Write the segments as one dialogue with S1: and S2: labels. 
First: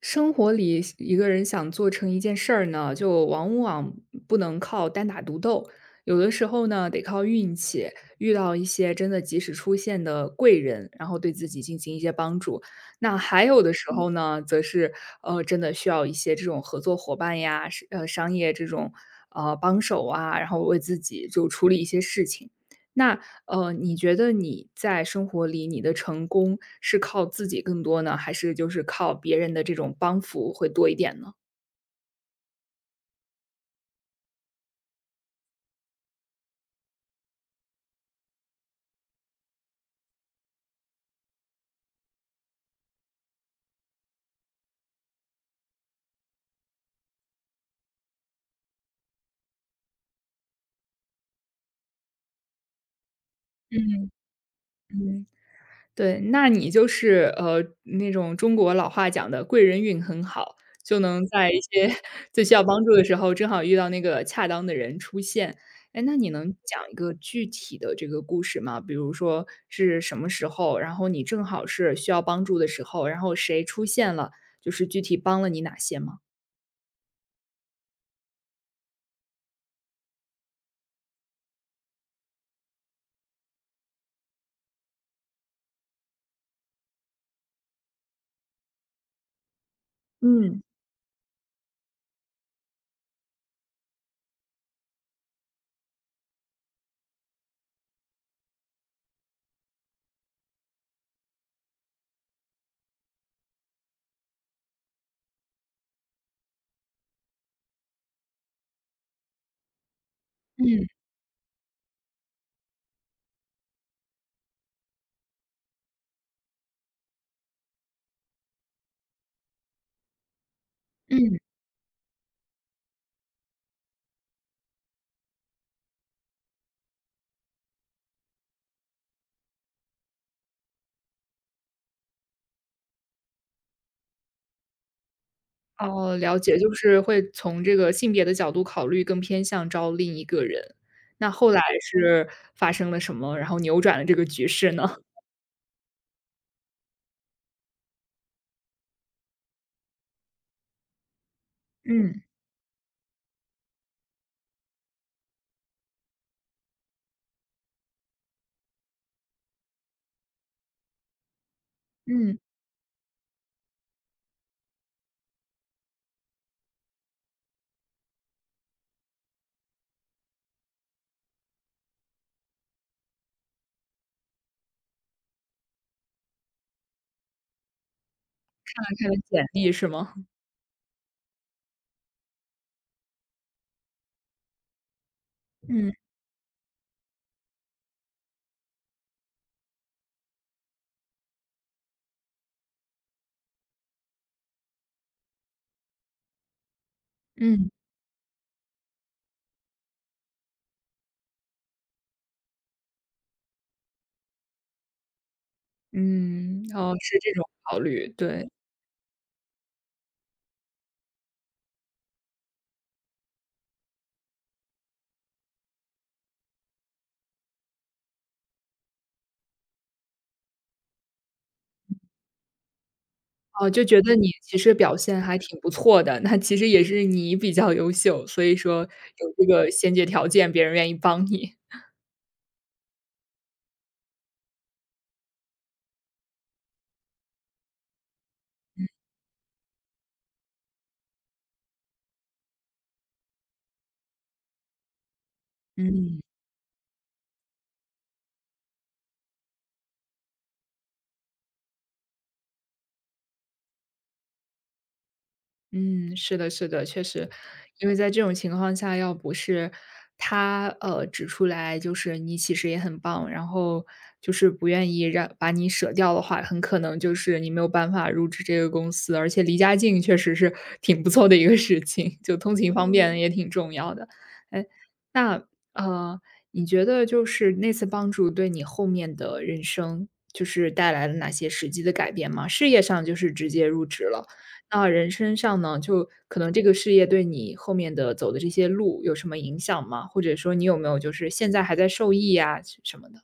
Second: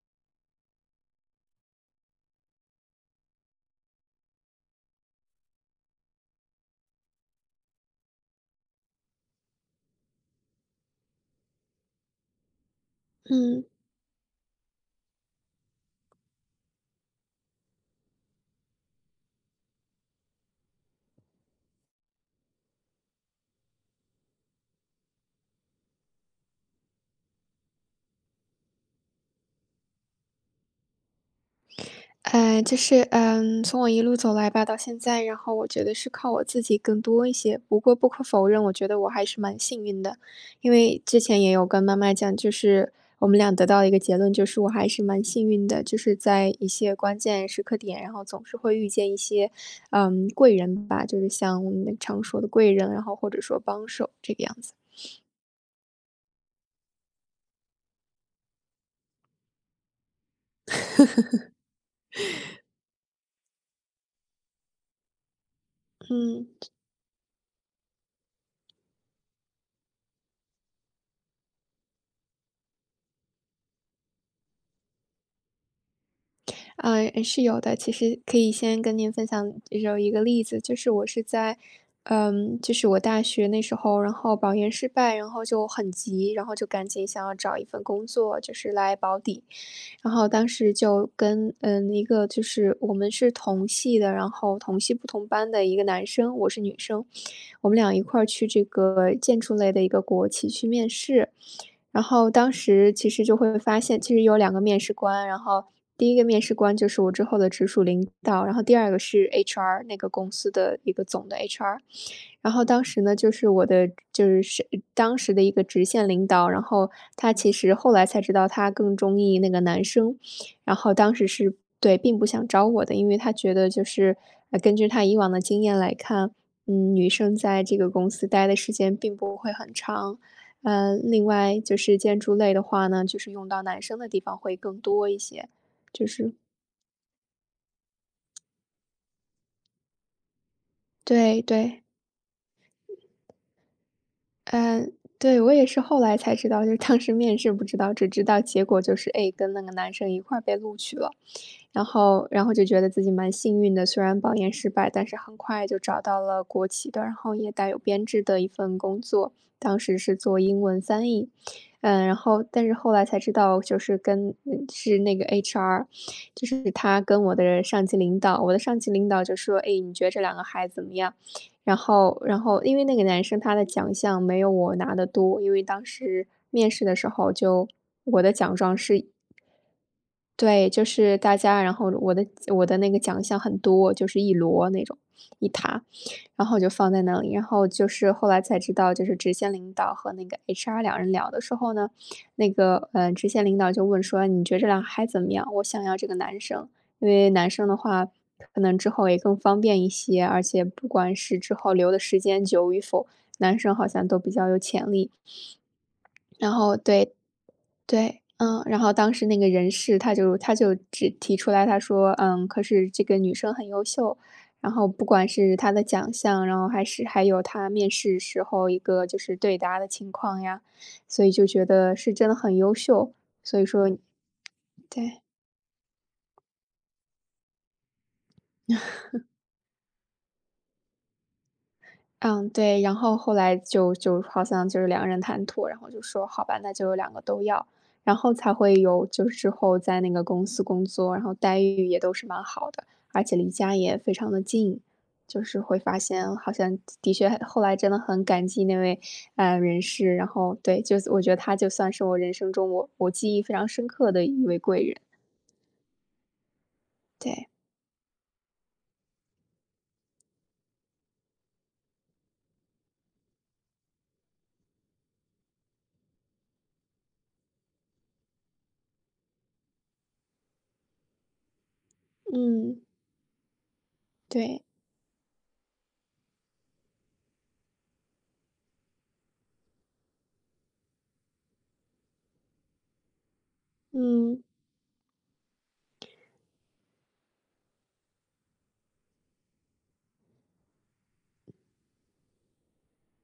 S1: 生活里一个人想做成一件事儿呢，就往往不能靠单打独斗，有的时候呢得靠运气，遇到一些真的及时出现的贵人，然后对自己进行一些帮助。那还有
S2: 嗯，
S1: 的时候呢，则是真的需要一些这种合作伙伴呀，是商业这种帮手啊，然后为自己就处理一些事情。那你觉得你在生活里，你的成功是靠自己更多呢，还是就是靠别人的这种帮扶会多一点呢？
S2: 就是，从我一路走来吧，到现在，然后我觉得是靠我自己更多一些。不过不可否认，我觉得我还是蛮幸运的，因为之前也有跟妈妈讲，就是我们俩得到一个结论，就是我还是蛮幸运的，就是在一些关键时刻点，然后总是会遇见一些，贵人吧，就是像我们常说的贵人，然后或者说帮
S1: 嗯
S2: 手这个样子。
S1: 嗯。对，那你就是那种中国老话讲的贵人运很好，就能在一些 最需要帮助的时候，正好遇到那个恰当的人出现。哎，那你
S2: 嗯。
S1: 能讲一个具体的这个故事吗？比如说是什么时候，然后你正好是需要帮助的时候，然后谁出现了，就是具体帮了你哪些吗？
S2: 嗯，是有的。其实可以先跟您分享有一个例子，就是我是在，就是我大学那时候，然后保研失败，然后就很急，然后就赶紧想要找一份工作，就是来保底。然后当
S1: 嗯。
S2: 时就跟一个就是我们是同系的，然后同系不同班的一个男生，我是女生，我们俩一块儿去这个建筑类的一个国企去面试。然后当时其实就会发现，其实有两个面试官，然后第一个面试官就是我之后的直属领导，然后第二个是 HR，那个公司的
S1: 嗯
S2: 一个总的 HR。然后当时呢，就是我的就是当时的一个直线领导，然后他其实后来才知道他更中意那个男生，然后当时
S1: 嗯，
S2: 是对，并不想招我的，因为他觉得就是，根据他以往的经验来看，女生在这个公司待的时间并不会很长。另外就是建筑类的话呢，就是用到男生的地方会更多一些，就
S1: 哦，
S2: 是
S1: 了解，就是会从这个性别的角度考虑，更偏向招另一个人。那
S2: 对
S1: 后来
S2: 对。
S1: 是发生了什么，然后扭转了这个局势
S2: 嗯，
S1: 呢？
S2: 对，我也是后来才知道，就是当时面试不知道，只知道结果就是，哎，跟那个男生一块儿被录取了，然
S1: 嗯
S2: 后然后就觉得自己蛮幸运的，虽然保研失败，但是很快就找到了国企的，然后也带有编制的一份工作，当时是做英文翻译，嗯，然
S1: 嗯。
S2: 后但是后来才知道，就是跟是那个 HR，就是他跟我的上级领导，我的上级领导就说，哎，你觉得这两个孩子怎么样？然后因为那个男生他的奖项没有我拿的多，因为当时面试的时候就我的奖状
S1: 翻
S2: 是
S1: 看了简历是吗？
S2: 对，就是大家然后我的那个奖项很多，就是一摞那种，一沓，
S1: 嗯
S2: 然后就放在那里。然后就是后来才知道，就是直线领导和那个 HR 两人聊的时候呢，那个，直线领导就问说："你觉得这俩孩子怎么样？我想要这个男生，因为男生
S1: 嗯。
S2: 的话，可能之后也更方便一些，而且不管是之后留的时间久与否，男生好像都比较有潜力。"然
S1: 嗯，
S2: 后
S1: 哦，
S2: 对
S1: 是这种考虑，
S2: 对，
S1: 对。
S2: 然后当时那个人事他就只提出来，他说："嗯，可是这个女生很优秀，然后不管是她的奖项，然后还是还有她面试时候一个就是对答的情况呀，所以就觉得是真的很优秀，所以
S1: 哦，就
S2: 说
S1: 觉得你其实表现
S2: 对。"
S1: 还挺不错的，那其实也是你比较优秀，所以说有这个先决条件，别人愿意帮你。
S2: 嗯，对，然后后来就好像就是两个人谈妥，然后就说好吧，那就两个都要，然后才会有就是之后在那个公司工作，然后待遇也都是蛮好的，而且离家也非常的近，就是会发
S1: 嗯。
S2: 现好像的确后来真的很感激那位人士，然后对，就是我觉得他就算是我人生中我记忆非常深刻的一位贵人，
S1: 嗯，是的，是的，确实，
S2: 对，
S1: 因为在这种情况下，要不是他指出来，就是你其实也很棒，然后就是不愿意让把你舍掉的话，很可能就是你没有办法入职这个公司，而且离家近确实是挺不错的一个事情，就通勤
S2: 嗯，
S1: 方便也挺重要的。
S2: 对，
S1: 哎，那呃，你觉得就是那次帮助对你后面的人生就是带来了哪些实际的改变吗？事业上就是直接入职了。
S2: 嗯。
S1: 那人身上呢，就可能这个事业对你后面的走的这些路有什么影响吗？或者说你有没有就是现在还在受益呀什么的？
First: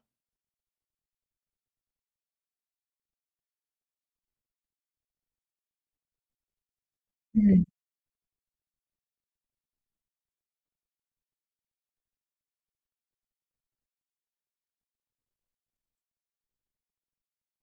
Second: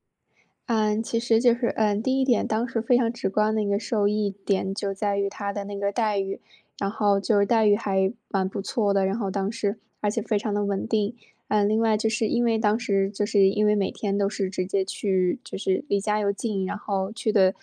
S2: 嗯，其实就是，第一点，当时非常直观的一个受益点就在于他的那个待遇，然后就是
S1: 嗯，
S2: 待遇还蛮不错的，然后当时而且非常的稳定。嗯，另外就是因为当时就是因为每天都是直接去，就是离家又近，然后去的，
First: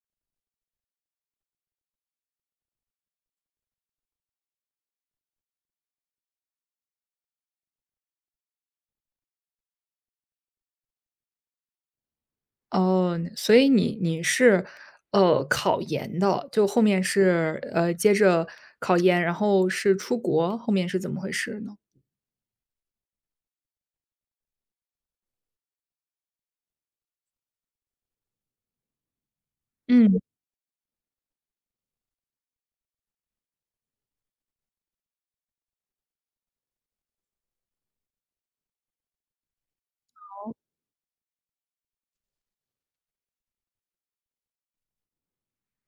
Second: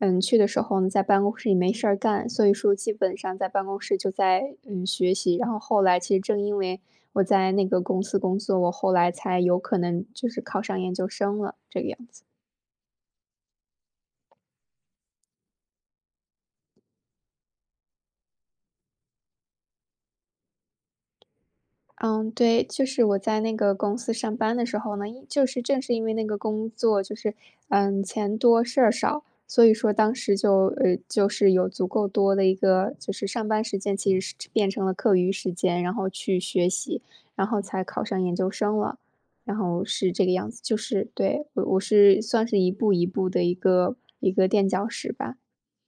S2: 嗯，去的时候呢，在办公室里没事儿干，所以说基本上在办公室就在学习。然后后来其实正因为我在那个公司工作，我后来才有可能就是考上研究生了，这个样子。
S1: 哦，所以你是考研的，就后面是接着考研，然后是出国，后面是怎么回事呢？
S2: 嗯，对，就是我在那个公司上班的时候呢，就是正是因为那个工作就是，钱多事儿少，所以说当
S1: 嗯。
S2: 时就就是有足够多的一个就是上班时间，其实是变成了课余时间，然后去学习，然后才考上研究生了，然后是这个样子，就是对，我是算是一步一步的一个一个垫脚石吧，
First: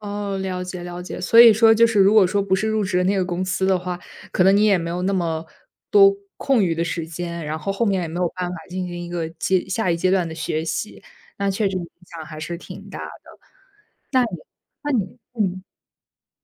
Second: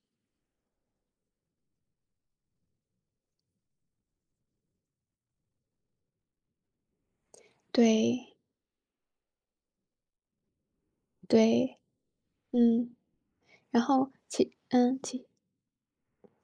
S1: 哦，了解了解。所以说就是如果说不是入职的那个公司的话，可能你也没有那么多空余的时间，然后后面也没有
S2: 对
S1: 办法进行一个阶下一阶段的学习，那确实
S2: 对，
S1: 影响还是挺
S2: 嗯，
S1: 大的。
S2: 然后
S1: 那你
S2: 其
S1: 那
S2: 嗯，
S1: 你
S2: 其
S1: 嗯，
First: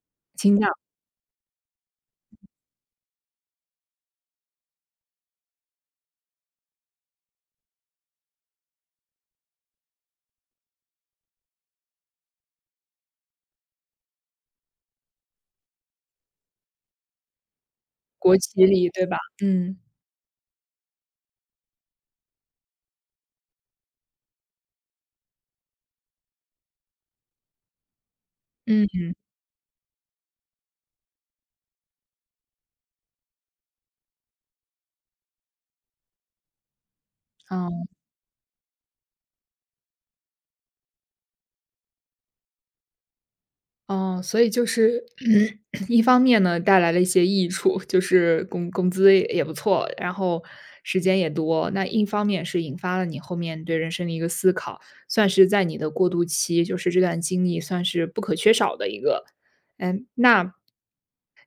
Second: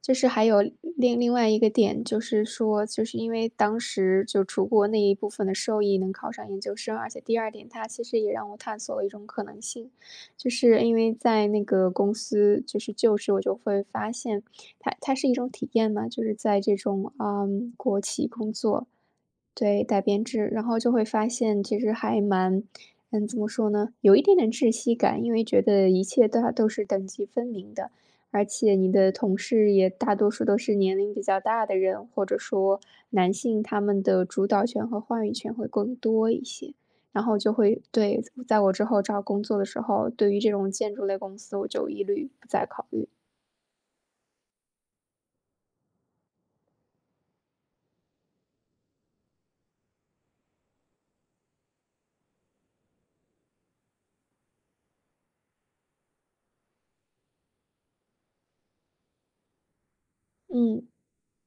S2: 就是还有
S1: 请讲，
S2: 另外一个点，就是说，就是因为当时就出国那一部分的受益能考上研究生，而且第二点，它其实也让我探索了一种可能性，就是因为在那个公司就是就职，我就会发现它是一种体验嘛，就是在这种国企
S1: 国
S2: 工
S1: 企里，
S2: 作，
S1: 对吧？嗯，
S2: 对，改编制，然后就会发现其实还蛮怎么说呢，有一点点窒息感，因为觉得一切都是等级分明的，而且
S1: 嗯，
S2: 你的同事也大多数都是年龄比较大的人，或者说男性，他们的主导权和话语权会更多一些。然后就会
S1: 哦。
S2: 对，在我之后找工作的时候，对于这种建筑类公司，我就一律不再考虑。
S1: 哦，所以就是 一方面呢，带来了一些益处，就是工资也不错，然后时间也多。那一方面是引发了你后面对人生的一个思考，算是在你的过渡期，就是这段经历算是不可缺少的一个。嗯，那
S2: 嗯，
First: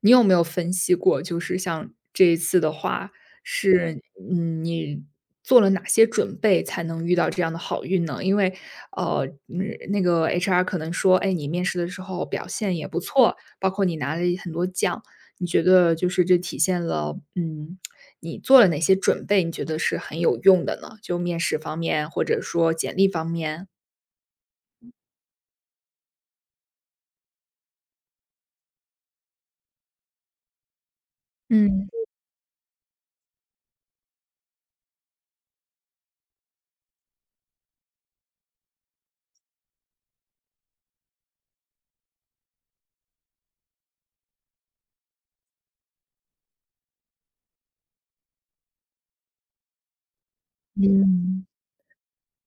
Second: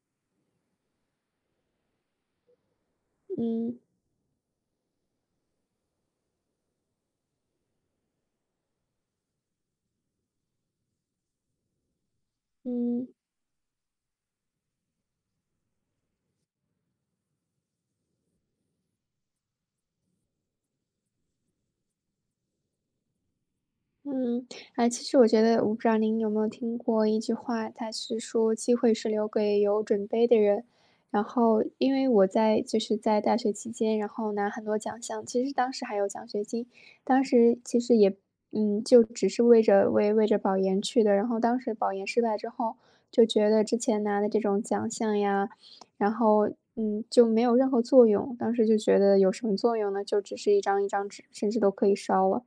S1: 你有没有分析过，就是像这一次的话，
S2: 嗯，
S1: 是你做了哪些准备才能遇到这样的好运呢？因为那个 HR 可能说，哎，你面试的时候表现也不
S2: 嗯。
S1: 错，包括你拿了很多奖，你觉得就是这体现了你做了哪些准备？你觉得是很有用的呢？就面试方面，或者说简历方面，
S2: 嗯，哎，其实我觉得，我不知道您有没有听过一句话，它是说机会是留给有准备的人。然后，
S1: 嗯
S2: 因为我在就是在大学期间，然后拿很多奖项，其实当时还有奖学金，当时其实也，就只是为着保研去的。然后当时保研失败之后，就觉得之前拿的这种奖项呀，然后就没有任何作用。当时就觉得有什么作用呢？就只是一张一张纸，
S1: 嗯。
S2: 甚至都可以烧了。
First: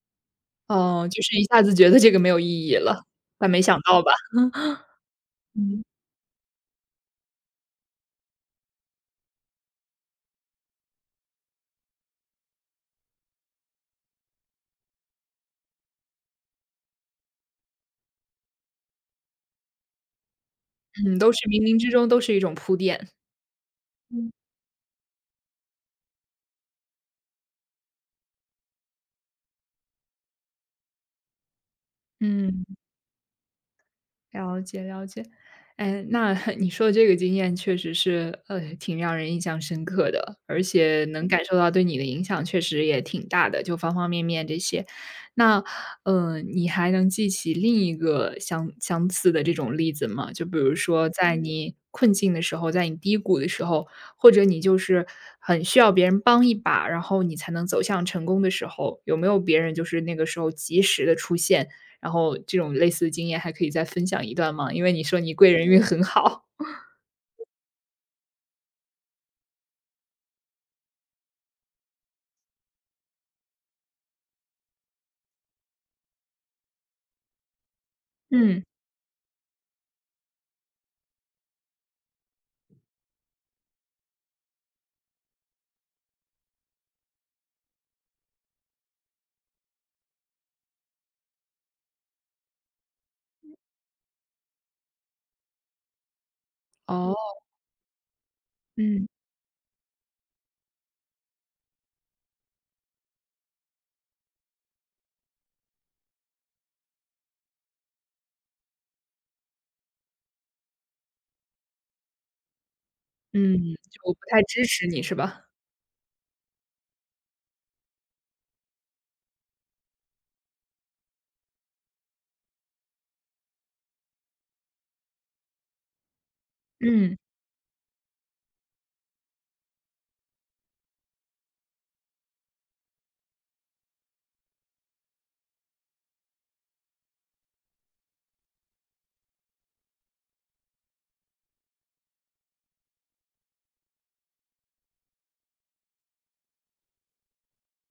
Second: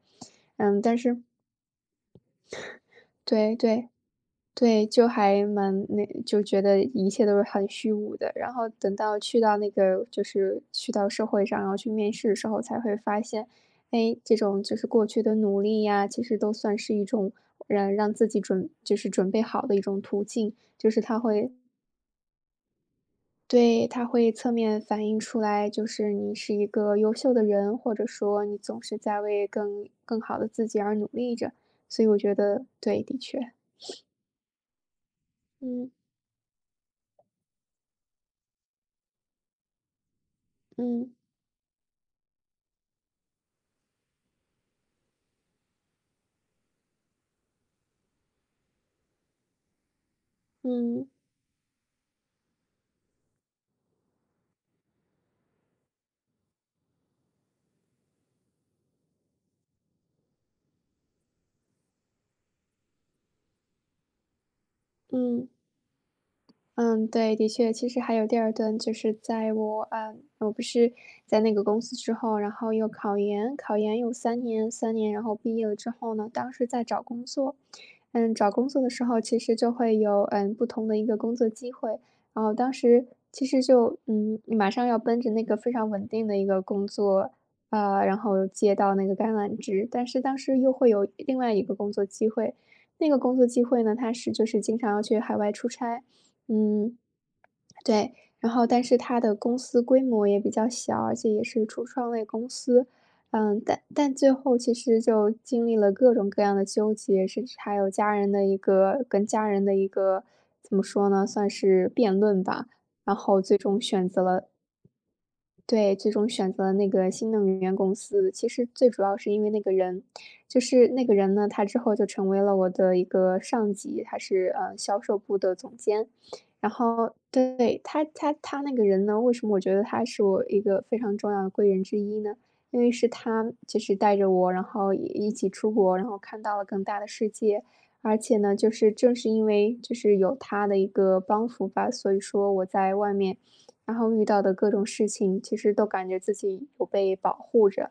S2: 嗯，但
S1: 哦，就
S2: 是。
S1: 是一下子觉得这个没有意义了，但
S2: 对
S1: 没想
S2: 对
S1: 到吧？
S2: 对，就还蛮那就觉得一切都是很虚无的。然后等到去到那个就是去到社会上，然后去面试的时候，才会发现，哎，这种就是过去的努力呀，其实都算是一种让自己就是准备好的一种途径，就是
S1: 嗯，
S2: 他
S1: 都是
S2: 会
S1: 冥冥之中都是一种铺垫，
S2: 对，他会侧面反映出来，就是你是一个优秀的人，或者说你总是在为更好的自己而努力着。所以我觉
S1: 嗯。
S2: 得对，的确，
S1: 了解了解，
S2: 嗯
S1: 哎，那 你说的这个经验确实是，呃，挺让人印象深刻的，而且
S2: 嗯。
S1: 能感受到对你的影响确实也挺大的，就方方面面这些。那，你还能记起另一个相似的这种例子吗？就比如
S2: 嗯
S1: 说，在你困境的时候，在你低谷的时候，或者你就是很需要别人帮一把，然后你才能走向成功的时候，有没有别人就是那个时候及时的出现？然后这种类似的经验还可以再分享一段吗？因为你说你
S2: 嗯。
S1: 贵人运很好。
S2: 嗯，对，的确，其实还有第二段，就是在我不是在那个公司之后，然后又考研，有三年然后毕业了之后呢，当时在找工作。嗯，找
S1: 嗯。
S2: 工作的时候其实就会有，不同的一个工作机会，然后当时其实就，马上要奔着那个非常稳定的一个工作，然后接到那个橄榄枝，但是当时又会有另外一个工作机会，那个工作机会呢，它是就是经常要去海外出差。嗯，
S1: 哦，
S2: 对，然后但是
S1: 嗯。
S2: 他的公司规模也比较小，而且也是初创类公司。嗯，但最后其实就经历了各种各样的纠结，甚至还有家人的一个跟家人的一个，怎么说呢，算是辩论吧。然后最
S1: 嗯，
S2: 终
S1: 就
S2: 选
S1: 我不
S2: 择
S1: 太
S2: 了
S1: 支持你是吧？
S2: 对，最终选择了那个新能源公司，其实最主要是因为那个人，就是那个人呢，他之后就成为了我的一个上级，他是销售部的总监。然后
S1: 嗯。
S2: 对他，他那个人呢，为什么我觉得他是我一个非常重要的贵人之一呢？因为是他就是带着我，然后也一起出国，然后看到了更大的世界。而且呢，就是正是因为就是有他的一个帮扶吧，所以说我在外面。然后遇到的各种事情，其实都感觉自己有被保护着，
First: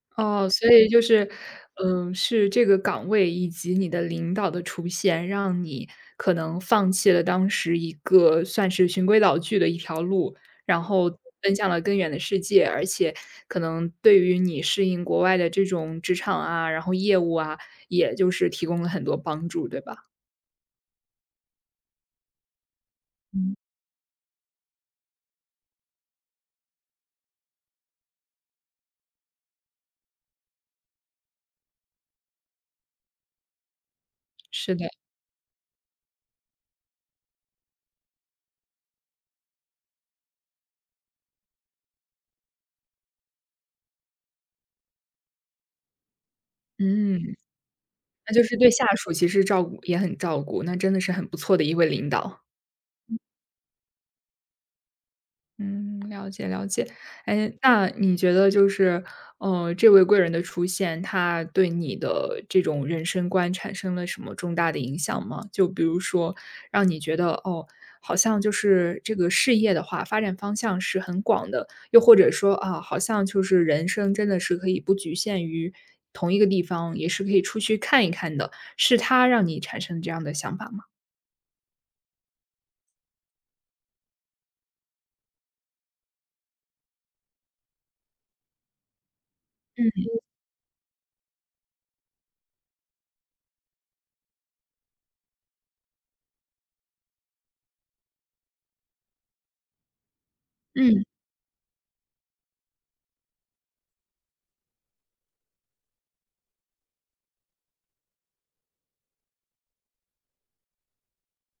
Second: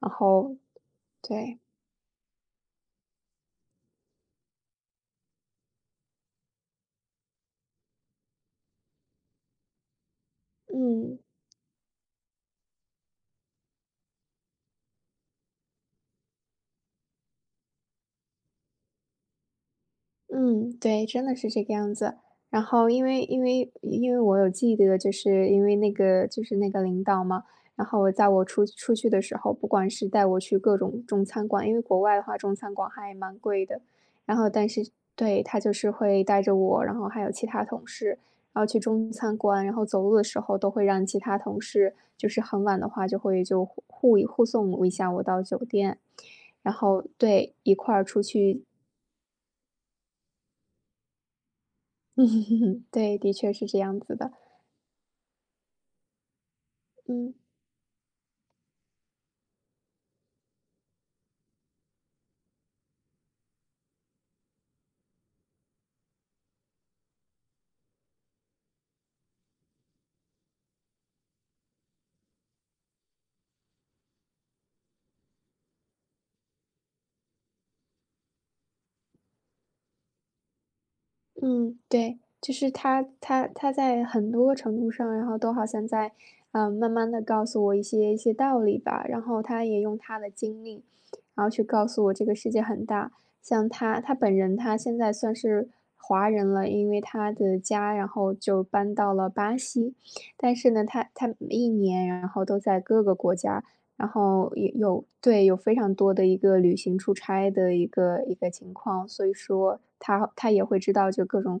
S2: 然
S1: 哦，
S2: 后
S1: 所以就是，
S2: 对，
S1: 是这个岗位以及你的领导的出现，让你可能放弃了当时一个算是循规蹈矩的一条路，然后
S2: 嗯。
S1: 奔向了更远的世界。而且可能对于你适应国外的这种职场啊，然后业务啊，也就是提供了很多帮助，对吧？
S2: 嗯，对，真的是这个样子。然后因为因
S1: 嗯。
S2: 为因为我有记得，就是因为那个就是那个领导嘛，然后我在我出去的时候，不管是带我去各种中餐馆，因为国外的话中餐馆还蛮贵的，然后但
S1: 是的，
S2: 是对，他就是会带着我，然后还有其他同事，然后去中餐馆，然后走路的时候都会让其他同事，就是很晚的话就会就护送一下我到酒店。然后
S1: 嗯，
S2: 对一块儿出
S1: 那就是
S2: 去
S1: 对下属其实照顾也很照顾，那真的是很不错的一位领
S2: 嗯，
S1: 导。
S2: 对，的确是这样子的。
S1: 嗯，了解了解。
S2: 嗯
S1: 哎，那你觉得就是，这位贵人的出现，他对你的这种人生观产生了什么重大的影响吗？就比如说，让你觉得哦，好像就是这个事业的话，发展方向是很广的，又或者说啊，好像就是人生真的是可以不局限于同一个地方，也是可以出去看一看的。是他让你产生这样的想法吗？
S2: 嗯，对，就是他在很多个程度上，然后都好像在，慢慢的告诉我一些道理吧。然后他也用
S1: 嗯
S2: 他的经历，然后去告诉我这个世界很大。像他本人，他现在算是华人了，因为他的家，然后就搬到了巴西。但是呢，
S1: 嗯。
S2: 他每一年，然后都在各个国家然后也有对，有非常多的一个旅行出差的一个情况，所以说他也会知道就各种，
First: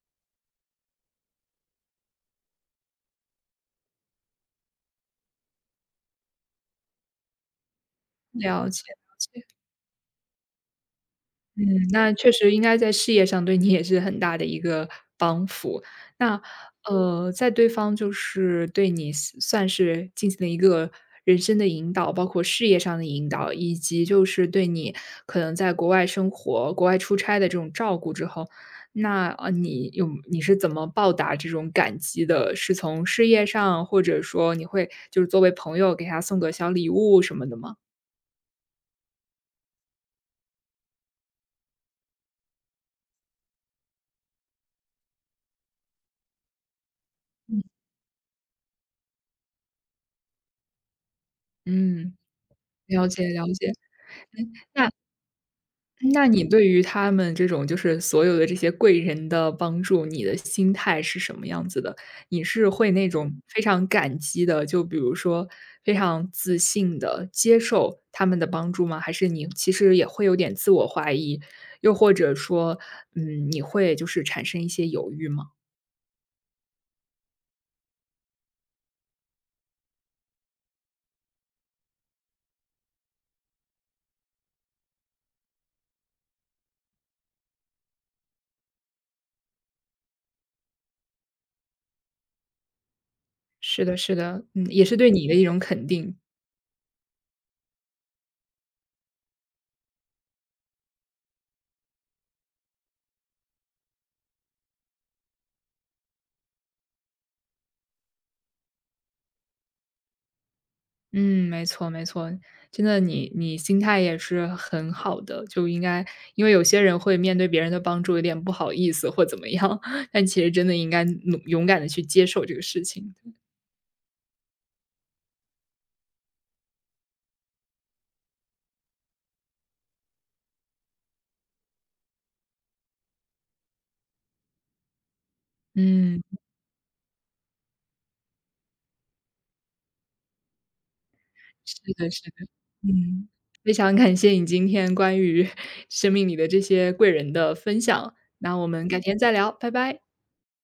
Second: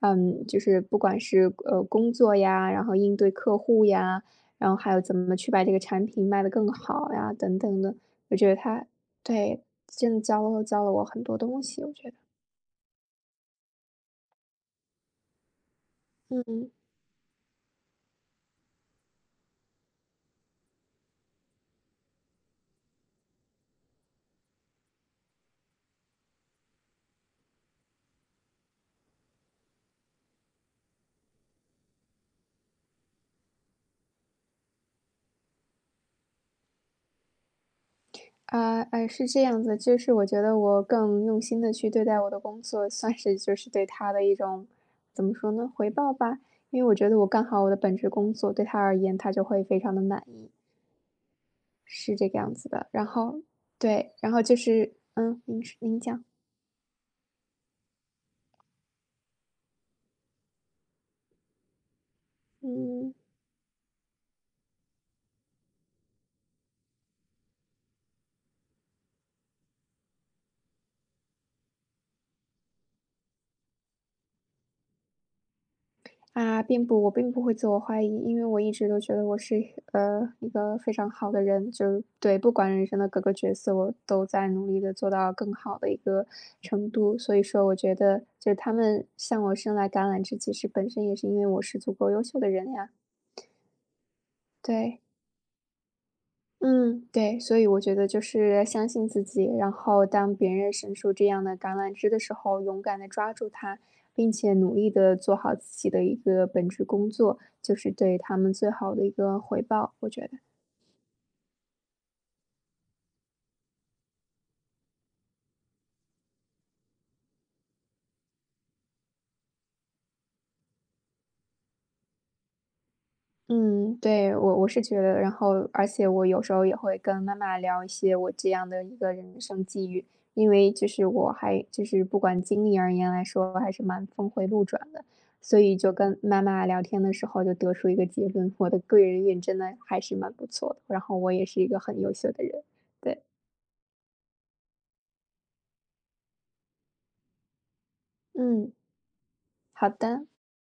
S2: 嗯，就是不管是工作呀，然后应对客户呀，然后还有怎么去把这个产品卖得更好呀，等等的，我
S1: 嗯，
S2: 觉得
S1: 了解
S2: 他
S1: 了解。
S2: 对真的教了我很多
S1: 嗯，
S2: 东西，我觉
S1: 那
S2: 得，
S1: 确实应该在事业上对你也是很大的一个帮扶。那，
S2: 嗯。
S1: 在对方就是对你是算是进行了一个人生的引导，包括事业上的引导，以及就是对你可能在国外生活、国外出差的这种照顾之后，那，你是怎么报答这种感激的？是从事业上，或者说你会就是作为朋友给他送个小礼物什么的吗？
S2: 啊，哎，是这样子，就是我觉得我更用心的去对待我的工作，算是就是对他的一种，怎么说呢，回报吧。因为我觉得我干好我的本职工作，对他而言，他就会非常的满意，
S1: 嗯，
S2: 是这个样子的。然
S1: 了解
S2: 后
S1: 了解。
S2: 对，然后
S1: 嗯，
S2: 就
S1: 那
S2: 是嗯，您讲，
S1: 那你对于他们这种就是所有的这些贵人的帮助，你的心态是什么样子的？你是会那
S2: 嗯。
S1: 种非常感激的，就比如说非常自信的接受他们的帮助吗？还是你其实也会有点自我怀疑，又或者说，嗯，你会就是产生一些犹豫吗？
S2: 啊，并不，我并不会自我怀疑，因为我一直都觉得我是一个非常好的人，就是对，不管人生的各个角色，我都在努力的做到更好的一个程度。所以说，我觉得就是他们向我伸来橄榄枝，其实本身也是因为我是足够优秀的人呀。
S1: 是的，是的，嗯，也是
S2: 对，
S1: 对你的一种肯定。
S2: 嗯，对，所以我觉得就是相信自己，然后当别人伸出这样的橄榄枝的时候，勇敢的抓住它，并且努力的做好自己的一个本职工作，就是对他们最好的一个回报，我觉得。
S1: 嗯，没错没错，真的你心态也是很好的，就应该因为有些人会面对别人的帮助有点不好意思或怎么样，但其实真的应该勇敢的去接受这个事情。
S2: 嗯，对，我是觉得，然后而且我有时候也会跟妈妈聊一些我这样的一个人生际遇，因为就是我还就是不管经历而言来说，还是蛮峰回路转的，所以就跟
S1: 嗯，
S2: 妈妈聊天的时候就得出一个结论，我的贵人运真的还是蛮不错的，然后我也是一
S1: 是
S2: 个很
S1: 的
S2: 优
S1: 是的，
S2: 秀的人，对，
S1: 嗯，非常感谢你今天关于 生命里的这些贵人的分享，那我
S2: 嗯，
S1: 们改天再聊，拜
S2: 好
S1: 拜。
S2: 的。